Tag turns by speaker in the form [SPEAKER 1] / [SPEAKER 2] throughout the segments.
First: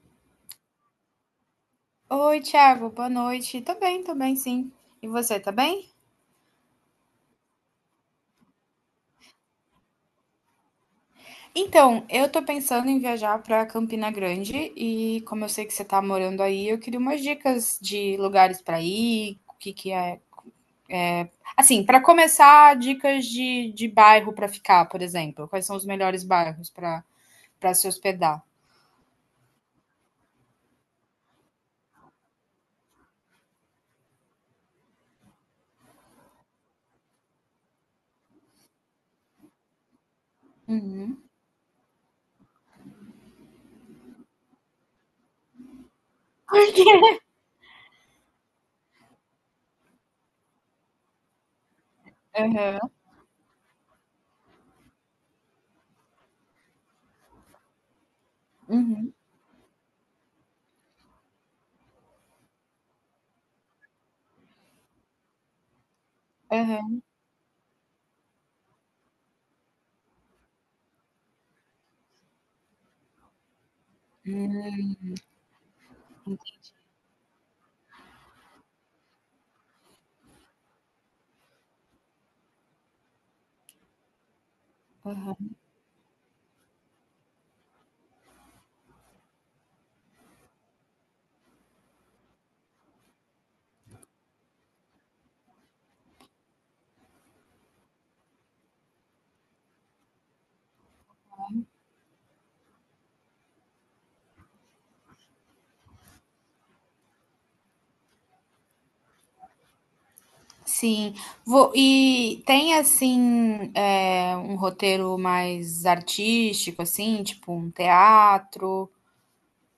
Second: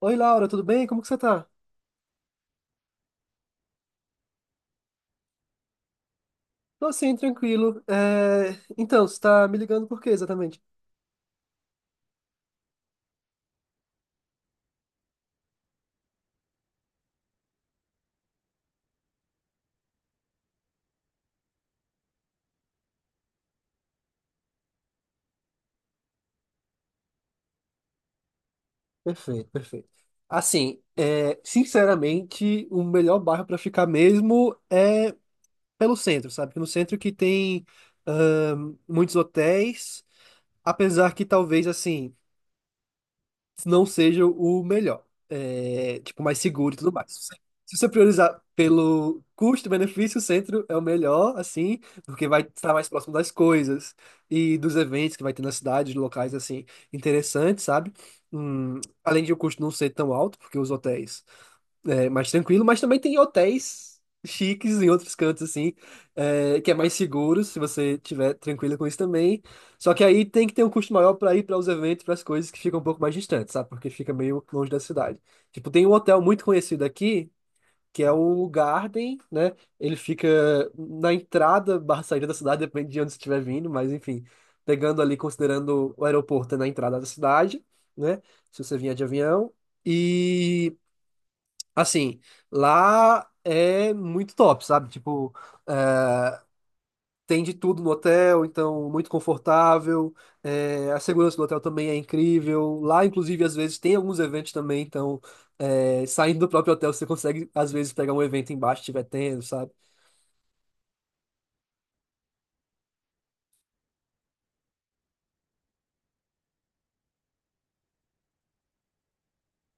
[SPEAKER 1] Oi, Laura, tudo bem? Como que você tá?
[SPEAKER 2] Oi, Thiago, boa noite. Tô bem, sim. E você, tá bem?
[SPEAKER 1] Tô sim, tranquilo. Então, você tá me ligando por quê, exatamente?
[SPEAKER 2] Então, eu tô pensando em viajar pra Campina Grande e como eu sei que você tá morando aí, eu queria umas dicas de lugares pra ir, o que que é. Assim, pra começar, dicas de bairro pra ficar, por exemplo. Quais são os melhores bairros pra para se hospedar?
[SPEAKER 1] Perfeito, perfeito. Assim, sinceramente, o melhor bairro pra ficar mesmo é pelo centro, sabe? Porque no centro que tem muitos hotéis, apesar que
[SPEAKER 2] Uhum.
[SPEAKER 1] talvez, assim, não seja o melhor, tipo, mais
[SPEAKER 2] Por
[SPEAKER 1] seguro e tudo mais.
[SPEAKER 2] quê?
[SPEAKER 1] Se você priorizar pelo custo-benefício, o centro é o melhor, assim, porque vai estar
[SPEAKER 2] Aham.
[SPEAKER 1] mais próximo das coisas e dos eventos que vai ter na cidade, de locais, assim, interessantes, sabe?
[SPEAKER 2] Uhum.
[SPEAKER 1] Além de o custo não ser tão alto, porque os hotéis mais tranquilo, mas também tem hotéis chiques em outros cantos, assim, que é mais
[SPEAKER 2] Aham.
[SPEAKER 1] seguro, se você tiver tranquilo com isso também. Só que aí tem que ter um custo maior para ir para os eventos, para as coisas que ficam um pouco mais distantes, sabe? Porque fica meio longe da cidade. Tipo, tem um hotel muito conhecido aqui, que é o Garden, né? Ele fica na entrada barra saída da cidade, depende de onde você estiver vindo, mas enfim, pegando ali,
[SPEAKER 2] Hum,
[SPEAKER 1] considerando o aeroporto é na entrada da cidade, né? Se você vier de avião. E assim, lá é muito top, sabe? Tipo, é, tem de tudo no hotel, então muito confortável. A segurança do hotel também é incrível. Lá, inclusive, às vezes tem alguns eventos também, então saindo do próprio hotel você consegue, às vezes, pegar um evento embaixo, se tiver tendo, sabe?
[SPEAKER 2] sim, e tem assim um roteiro mais artístico, assim, tipo um teatro.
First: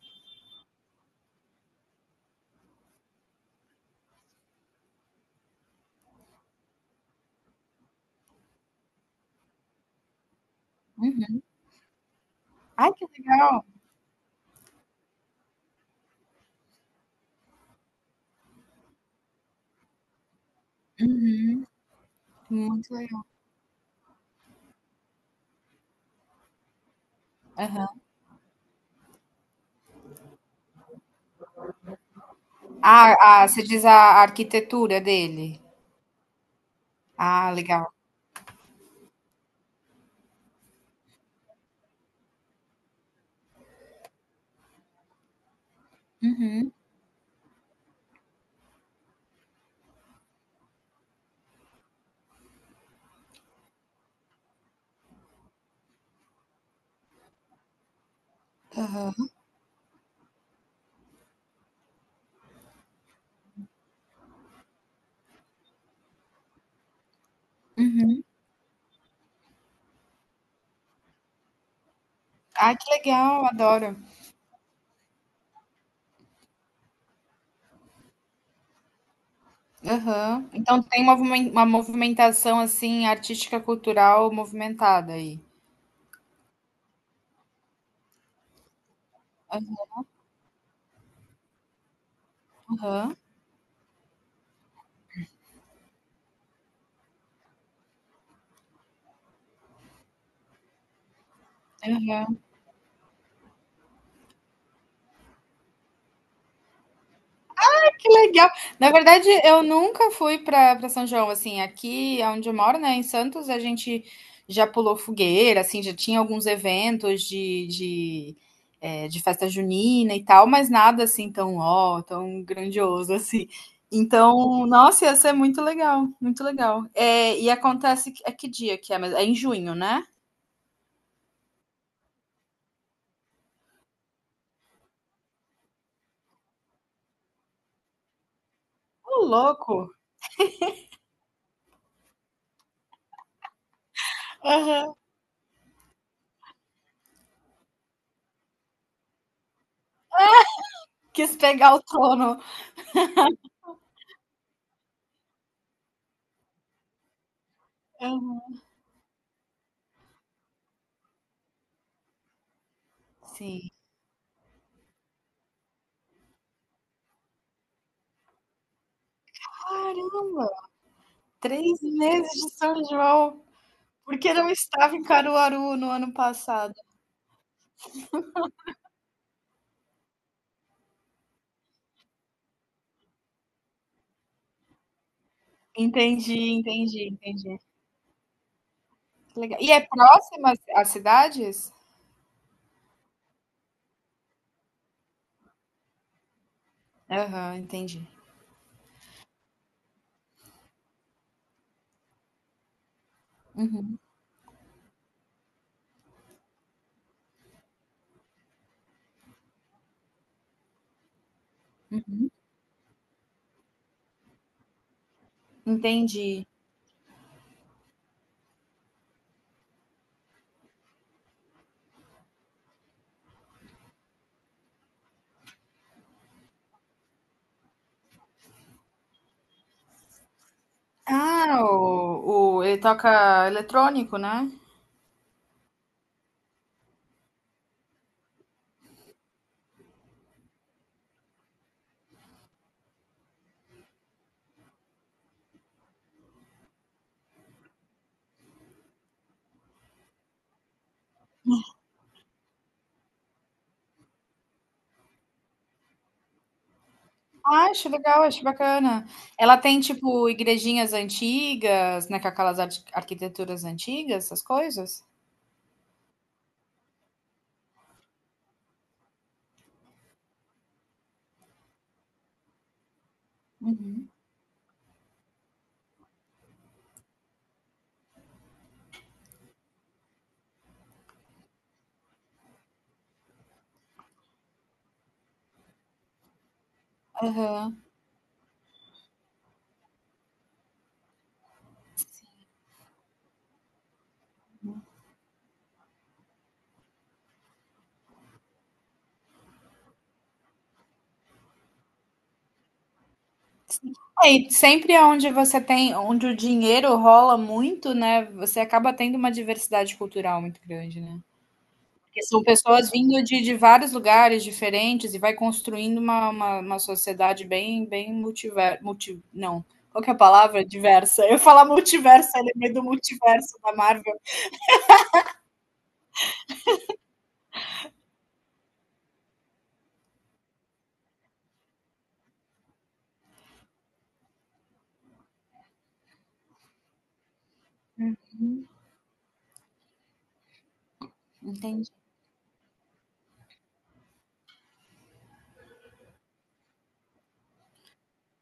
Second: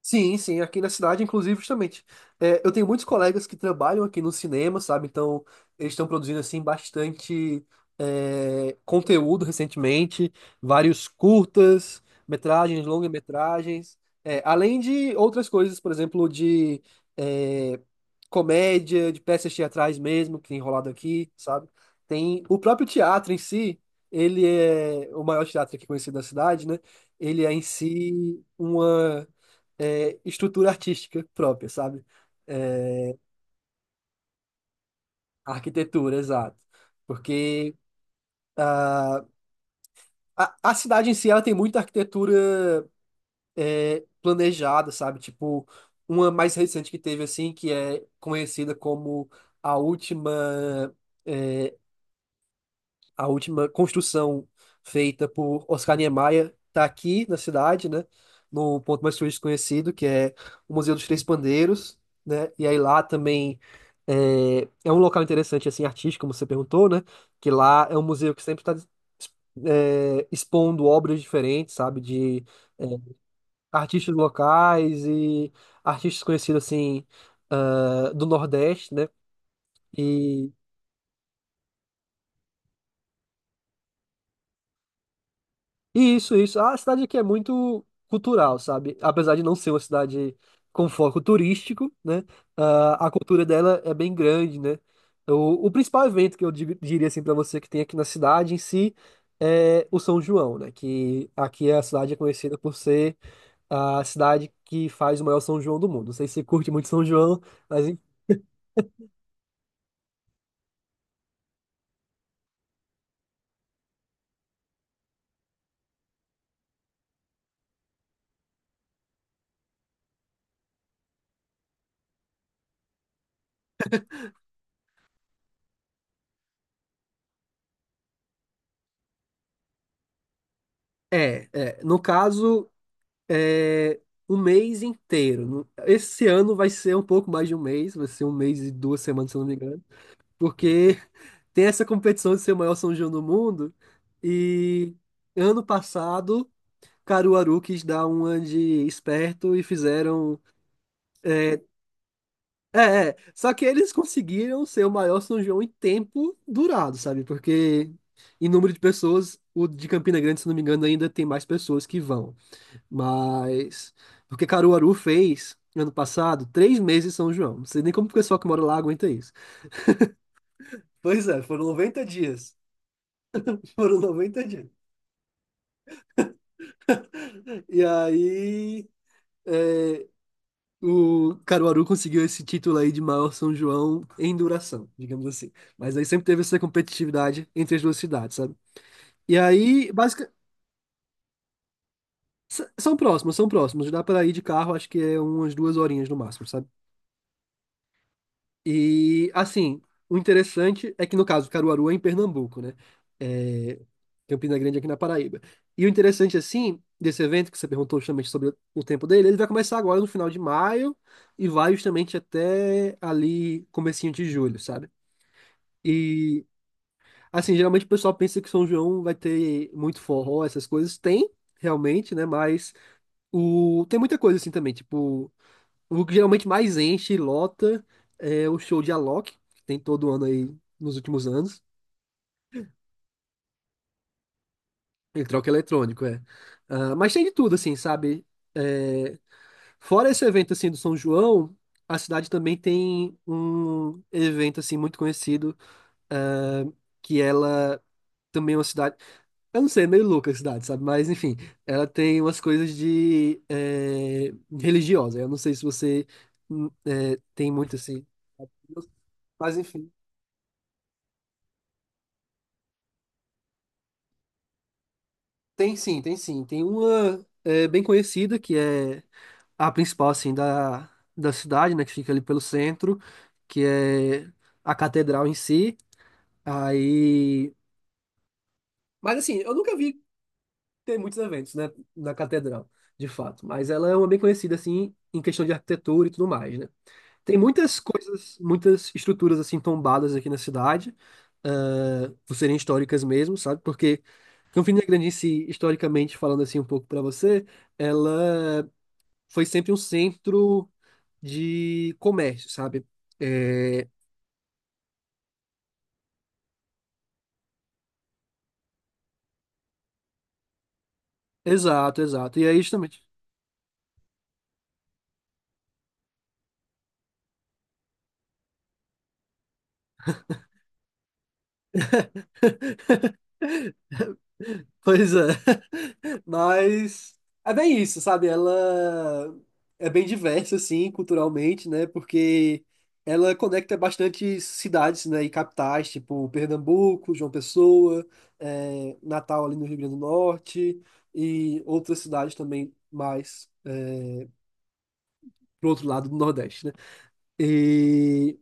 [SPEAKER 1] Sim, sim, aqui na cidade, inclusive, justamente. Eu tenho muitos colegas que trabalham aqui no cinema, sabe? Então, eles estão produzindo, assim, bastante conteúdo recentemente, vários
[SPEAKER 2] Uhum.
[SPEAKER 1] curtas, metragens,
[SPEAKER 2] Ai, que legal!
[SPEAKER 1] longa-metragens, além de outras coisas, por exemplo, de é, comédia, de peças teatrais mesmo, que tem rolado aqui, sabe? Tem o próprio
[SPEAKER 2] Muito legal.
[SPEAKER 1] teatro em si, ele é o maior teatro aqui conhecido da cidade, né? Ele é em
[SPEAKER 2] Aham.
[SPEAKER 1] si uma estrutura artística própria, sabe? É,
[SPEAKER 2] Ah, você diz a arquitetura dele.
[SPEAKER 1] arquitetura, exato.
[SPEAKER 2] Ah,
[SPEAKER 1] Porque
[SPEAKER 2] legal.
[SPEAKER 1] a cidade em si, ela tem muita arquitetura planejada, sabe? Tipo, uma mais
[SPEAKER 2] Uhum.
[SPEAKER 1] recente que teve, assim, que é conhecida como a última é, a última construção feita por Oscar Niemeyer está aqui na cidade, né? No ponto mais
[SPEAKER 2] Aham.
[SPEAKER 1] turístico conhecido, que é o Museu dos Três Pandeiros, né? E aí lá também é um local interessante, assim, artístico, como você perguntou, né? Que lá é um
[SPEAKER 2] Uhum.
[SPEAKER 1] museu que sempre está expondo obras diferentes, sabe? De
[SPEAKER 2] Ai,
[SPEAKER 1] é,
[SPEAKER 2] que legal, adoro.
[SPEAKER 1] artistas locais e artistas conhecidos, assim, ah, do Nordeste, né?
[SPEAKER 2] Aham.
[SPEAKER 1] e
[SPEAKER 2] Então tem uma, uma movimentação assim, artística, cultural movimentada aí.
[SPEAKER 1] Isso, isso. A cidade aqui é muito cultural, sabe? Apesar de não ser uma cidade com foco turístico, né? Ah, a
[SPEAKER 2] Aham.
[SPEAKER 1] cultura dela é bem grande, né? O principal evento que eu diria assim para você que tem aqui na cidade em si é o São João, né? Que aqui a cidade é
[SPEAKER 2] Aham.
[SPEAKER 1] conhecida por ser a cidade que faz o maior São João do mundo. Não sei se você curte muito São João, mas
[SPEAKER 2] Que legal. Na verdade, eu nunca fui para São João, assim, aqui aonde eu moro, né, em Santos, a gente já pulou fogueira, assim, já tinha alguns eventos de festa junina e tal, mas nada assim tão, ó, tão grandioso assim. Então, nossa, ia ser muito legal, muito legal. É e é que dia que é mesmo? É em junho, né?
[SPEAKER 1] é, é. No caso, é, o mês inteiro. Esse ano vai ser um pouco mais de um mês, vai ser um mês e duas
[SPEAKER 2] Ô
[SPEAKER 1] semanas, se eu não me
[SPEAKER 2] louco!
[SPEAKER 1] engano, porque tem essa competição de ser o maior São João do mundo.
[SPEAKER 2] Aham.
[SPEAKER 1] E ano passado, Caruaru quis dar uma de esperto e fizeram.
[SPEAKER 2] Quis
[SPEAKER 1] É,
[SPEAKER 2] pegar o trono.
[SPEAKER 1] é, é. Só que eles conseguiram ser o maior São João em tempo durado, sabe? Porque em
[SPEAKER 2] Aham.
[SPEAKER 1] número de pessoas, o de Campina Grande, se não me engano, ainda tem mais pessoas que vão.
[SPEAKER 2] Sim.
[SPEAKER 1] Mas. Porque Caruaru fez, ano passado, 3 meses em São João. Não sei nem como o pessoal que mora lá aguenta isso.
[SPEAKER 2] Caramba,
[SPEAKER 1] Pois é, foram
[SPEAKER 2] três
[SPEAKER 1] 90
[SPEAKER 2] meses de
[SPEAKER 1] dias.
[SPEAKER 2] São João.
[SPEAKER 1] Foram
[SPEAKER 2] Porque
[SPEAKER 1] 90
[SPEAKER 2] não
[SPEAKER 1] dias.
[SPEAKER 2] estava em Caruaru no ano passado.
[SPEAKER 1] E aí. é, O Caruaru conseguiu esse título aí de maior São João em duração, digamos assim. Mas aí sempre teve
[SPEAKER 2] Entendi,
[SPEAKER 1] essa
[SPEAKER 2] entendi,
[SPEAKER 1] competitividade
[SPEAKER 2] entendi.
[SPEAKER 1] entre as duas cidades, sabe? E
[SPEAKER 2] Que legal. E é
[SPEAKER 1] aí, basicamente.
[SPEAKER 2] próxima às cidades?
[SPEAKER 1] São próximos, são próximos. Dá para ir de carro, acho que é umas duas horinhas no máximo, sabe?
[SPEAKER 2] Aham, entendi.
[SPEAKER 1] E, assim, o interessante é que, no caso, Caruaru é em Pernambuco, né? É,
[SPEAKER 2] Uhum,
[SPEAKER 1] Campina Grande é aqui na Paraíba. E o interessante, assim, desse evento que você perguntou justamente sobre o tempo dele, ele vai começar agora no final de maio e vai justamente até ali, comecinho de julho, sabe? E,
[SPEAKER 2] entendi.
[SPEAKER 1] assim, geralmente o pessoal pensa que São João vai ter muito forró, essas coisas. Tem, realmente, né? Mas o... tem muita coisa, assim, também. Tipo, o que geralmente mais enche e lota é o show de Alok, que tem todo ano aí nos últimos
[SPEAKER 2] Ah,
[SPEAKER 1] anos.
[SPEAKER 2] ele toca eletrônico, né?
[SPEAKER 1] Ele troca eletrônico, é. Ah, mas tem de tudo, assim, sabe? É, fora esse evento, assim, do São João, a cidade também tem um evento, assim, muito conhecido, ah, que ela também é uma cidade... Eu não sei, é meio louca a cidade, sabe? Mas, enfim, ela tem umas coisas de... eh, religiosa. Eu não sei se você tem
[SPEAKER 2] Ah,
[SPEAKER 1] muito,
[SPEAKER 2] acho
[SPEAKER 1] assim...
[SPEAKER 2] legal, acho bacana.
[SPEAKER 1] Mas,
[SPEAKER 2] Ela tem,
[SPEAKER 1] enfim...
[SPEAKER 2] tipo, igrejinhas antigas, né? Com aquelas arquiteturas antigas, essas coisas?
[SPEAKER 1] Tem sim, tem sim. Tem uma bem conhecida, que é a principal, assim, da cidade, né? Que fica ali pelo centro, que
[SPEAKER 2] Uhum.
[SPEAKER 1] é a catedral em si. Aí... Mas, assim, eu nunca vi ter muitos eventos, né? Na catedral, de fato. Mas ela é uma bem conhecida, assim, em questão de arquitetura e tudo mais, né? Tem
[SPEAKER 2] Aham.
[SPEAKER 1] muitas coisas, muitas estruturas assim tombadas aqui na cidade, ah, por serem históricas mesmo, sabe? Porque Campina Grande em si, historicamente falando assim um pouco para você, ela foi sempre um centro de comércio, sabe? É,
[SPEAKER 2] É, e sempre é onde você tem, onde o dinheiro rola muito, né? Você acaba tendo uma diversidade cultural muito grande, né?
[SPEAKER 1] exato,
[SPEAKER 2] Porque
[SPEAKER 1] exato.
[SPEAKER 2] são
[SPEAKER 1] E aí,
[SPEAKER 2] pessoas
[SPEAKER 1] justamente,
[SPEAKER 2] vindo de vários lugares diferentes e vai construindo uma sociedade bem, bem multiver, multi, não, qual que é a palavra? Diversa. Eu ia falar multiverso, eu lembrei do multiverso da Marvel.
[SPEAKER 1] pois é. Mas é bem isso, sabe? Ela é bem diversa, assim, culturalmente, né? Porque ela conecta bastante cidades, né? E capitais, tipo Pernambuco, João Pessoa, é, Natal ali no Rio Grande do Norte e
[SPEAKER 2] Entendi.
[SPEAKER 1] outras cidades também mais pro outro lado do Nordeste, né? E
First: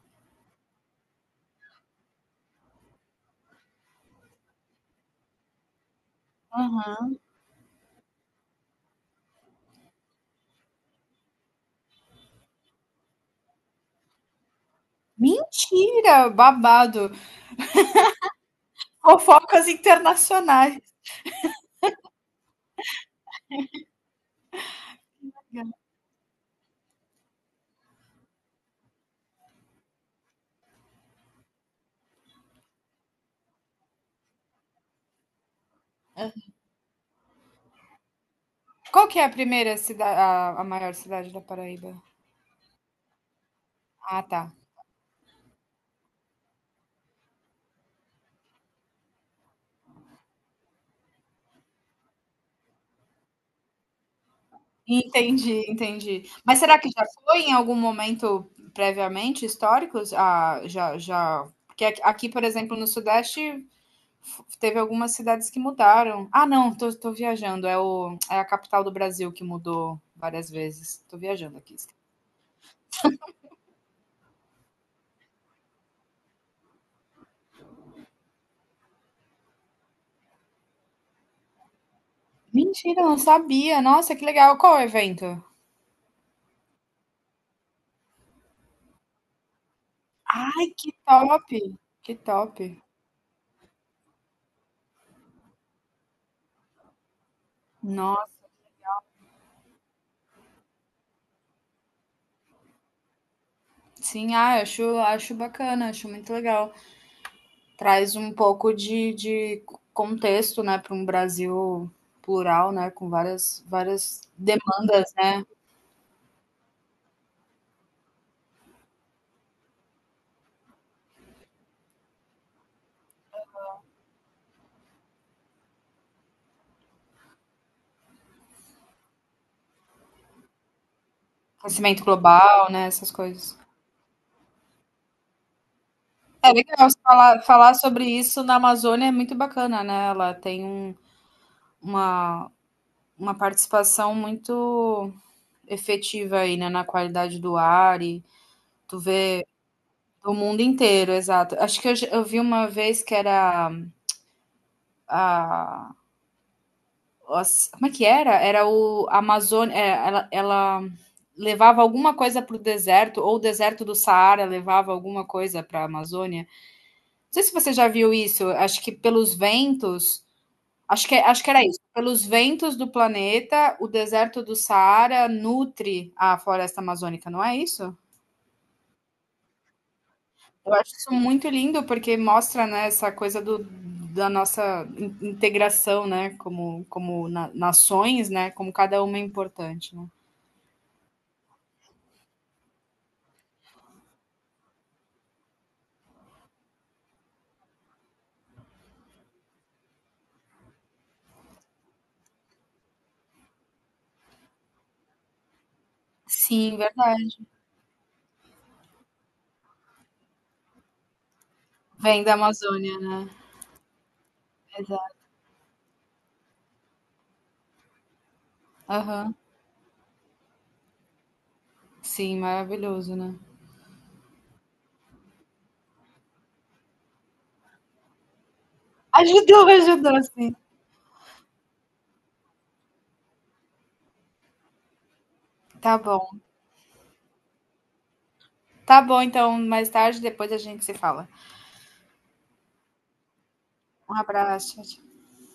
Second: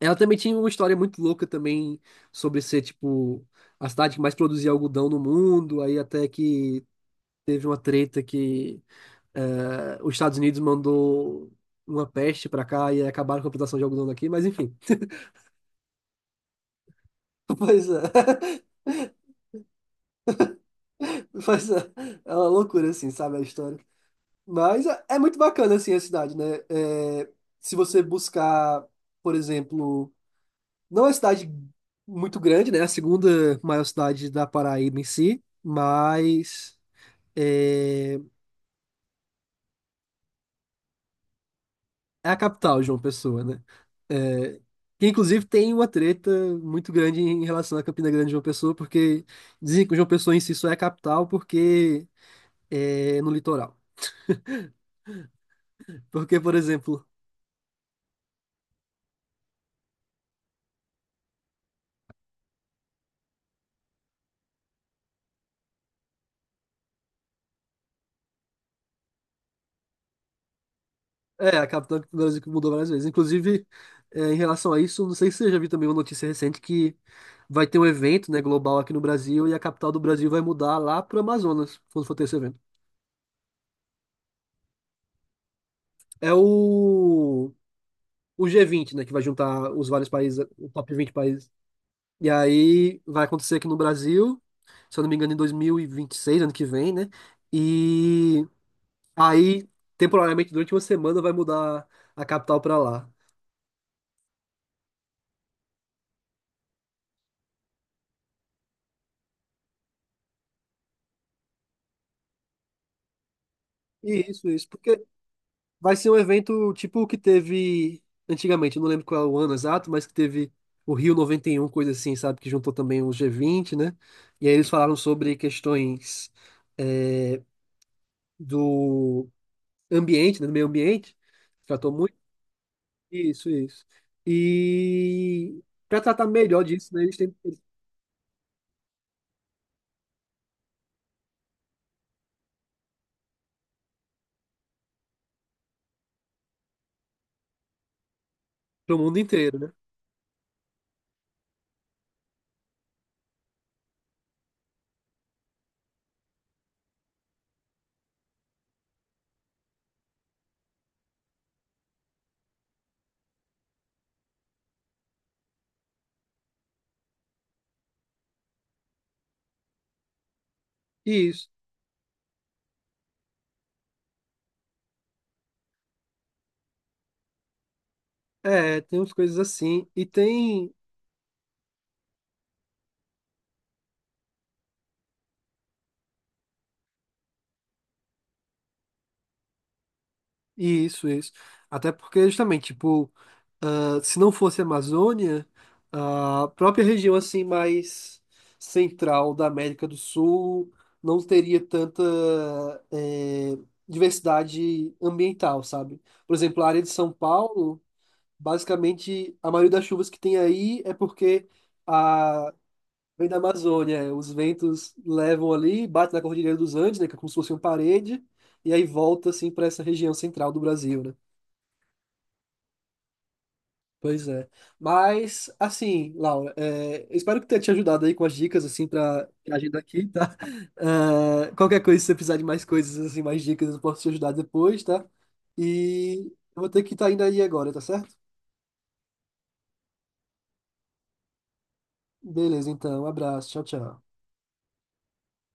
[SPEAKER 1] ela também tinha uma história muito louca também sobre ser, tipo, a cidade que mais produzia algodão no mundo, aí até que
[SPEAKER 2] Aham.
[SPEAKER 1] teve uma treta que os Estados Unidos mandou uma peste pra cá e aí acabaram com a plantação de algodão daqui, mas enfim.
[SPEAKER 2] Mentira, babado.
[SPEAKER 1] Pois é,
[SPEAKER 2] Fofocas internacionais.
[SPEAKER 1] pois é, é uma loucura assim, sabe a história. Mas é muito bacana assim a cidade, né? Se você buscar, por exemplo, não é uma cidade muito grande, né? A segunda maior cidade da Paraíba em si, mas é,
[SPEAKER 2] Qual que é a primeira cidade, a maior cidade da Paraíba?
[SPEAKER 1] é a capital, João Pessoa, né?
[SPEAKER 2] Ah, tá.
[SPEAKER 1] É, que inclusive tem uma treta muito grande em relação à Campina Grande e João Pessoa, porque dizem que João Pessoa em si só é a capital porque é no litoral.
[SPEAKER 2] Entendi, entendi.
[SPEAKER 1] Porque, por
[SPEAKER 2] Mas será que já
[SPEAKER 1] exemplo,
[SPEAKER 2] foi em algum momento previamente históricos? Ah, já porque aqui, por exemplo, no Sudeste f teve algumas cidades que mudaram. Ah, não, tô viajando, é o é a capital do Brasil que mudou várias vezes. Tô
[SPEAKER 1] é
[SPEAKER 2] viajando
[SPEAKER 1] a
[SPEAKER 2] aqui.
[SPEAKER 1] capital do Brasil que mudou várias vezes. Inclusive, em relação a isso, não sei se você já viu também uma notícia recente que vai ter um evento, né, global aqui no Brasil e a capital do Brasil vai mudar lá para o Amazonas, quando for ter esse evento.
[SPEAKER 2] Mentira, não sabia. Nossa, que legal. Qual é o evento?
[SPEAKER 1] É o, G20, né, que vai juntar os vários países,
[SPEAKER 2] Ai,
[SPEAKER 1] o
[SPEAKER 2] que
[SPEAKER 1] top 20
[SPEAKER 2] top,
[SPEAKER 1] países.
[SPEAKER 2] que
[SPEAKER 1] E
[SPEAKER 2] top.
[SPEAKER 1] aí vai acontecer aqui no Brasil, se eu não me engano, em 2026, ano que vem, né? E
[SPEAKER 2] Nossa,
[SPEAKER 1] aí, temporariamente, durante uma semana, vai mudar a capital para lá.
[SPEAKER 2] sim, ah, acho bacana, acho muito legal. Traz um pouco de contexto, né, para um Brasil plural, né, com várias,
[SPEAKER 1] E
[SPEAKER 2] várias
[SPEAKER 1] isso, porque
[SPEAKER 2] demandas, né,
[SPEAKER 1] vai ser um evento tipo o que teve antigamente, eu não lembro qual é o ano exato, mas que teve o Rio 91, coisa assim, sabe? Que juntou também o G20, né? E aí eles falaram sobre questões eh, do ambiente, né? Do meio ambiente. Tratou
[SPEAKER 2] aquecimento global, né, essas
[SPEAKER 1] isso,
[SPEAKER 2] coisas.
[SPEAKER 1] isso. E para tratar
[SPEAKER 2] É
[SPEAKER 1] melhor
[SPEAKER 2] legal
[SPEAKER 1] disso, né, eles têm
[SPEAKER 2] falar, falar sobre isso na Amazônia é muito bacana, né? Ela tem um, uma, uma participação muito efetiva aí, né, na qualidade do ar e
[SPEAKER 1] pro
[SPEAKER 2] tu
[SPEAKER 1] mundo
[SPEAKER 2] vê
[SPEAKER 1] inteiro, né?
[SPEAKER 2] o mundo inteiro, exato. Acho que eu vi uma vez que era a como é que era? Era o Amazônia, é, ela levava alguma coisa para o deserto, ou o deserto do Saara levava alguma coisa para a Amazônia. Não sei se você já viu isso, acho que pelos ventos, acho
[SPEAKER 1] Isso.
[SPEAKER 2] que era isso, pelos ventos do planeta, o deserto do Saara nutre a floresta amazônica, não é isso?
[SPEAKER 1] É, tem umas coisas assim. E tem.
[SPEAKER 2] Eu acho isso muito lindo, porque mostra, né, essa coisa do, da nossa integração, né, como, nações, né, como cada uma é importante, né?
[SPEAKER 1] Isso, isso. Até porque, justamente, tipo, ah, se não fosse a Amazônia, a própria região assim mais central da América do Sul não teria tanta eh, diversidade ambiental, sabe? Por exemplo, a
[SPEAKER 2] Sim,
[SPEAKER 1] área de São
[SPEAKER 2] verdade.
[SPEAKER 1] Paulo. Basicamente, a maioria das chuvas que tem aí é porque
[SPEAKER 2] Vem da
[SPEAKER 1] a...
[SPEAKER 2] Amazônia,
[SPEAKER 1] vem
[SPEAKER 2] né.
[SPEAKER 1] da Amazônia. Os ventos
[SPEAKER 2] Exato.
[SPEAKER 1] levam ali, bate na Cordilheira dos Andes, né, que é como se fosse uma parede, e aí volta
[SPEAKER 2] Aham.
[SPEAKER 1] assim para essa região central do Brasil, né?
[SPEAKER 2] Sim, maravilhoso, né.
[SPEAKER 1] Pois é. Mas, assim, Laura, eu espero que tenha te ajudado aí com as dicas, assim, para
[SPEAKER 2] Ajudou,
[SPEAKER 1] viagem daqui,
[SPEAKER 2] ajudou
[SPEAKER 1] tá?
[SPEAKER 2] sim.
[SPEAKER 1] Qualquer coisa, se você precisar de mais coisas, assim, mais dicas, eu posso te ajudar depois, tá?
[SPEAKER 2] Tá bom.
[SPEAKER 1] E eu vou ter que estar indo aí agora, tá certo?
[SPEAKER 2] Tá bom então, mais tarde depois a gente se fala.
[SPEAKER 1] Beleza, então. Um abraço. Tchau, tchau.
[SPEAKER 2] Um abraço,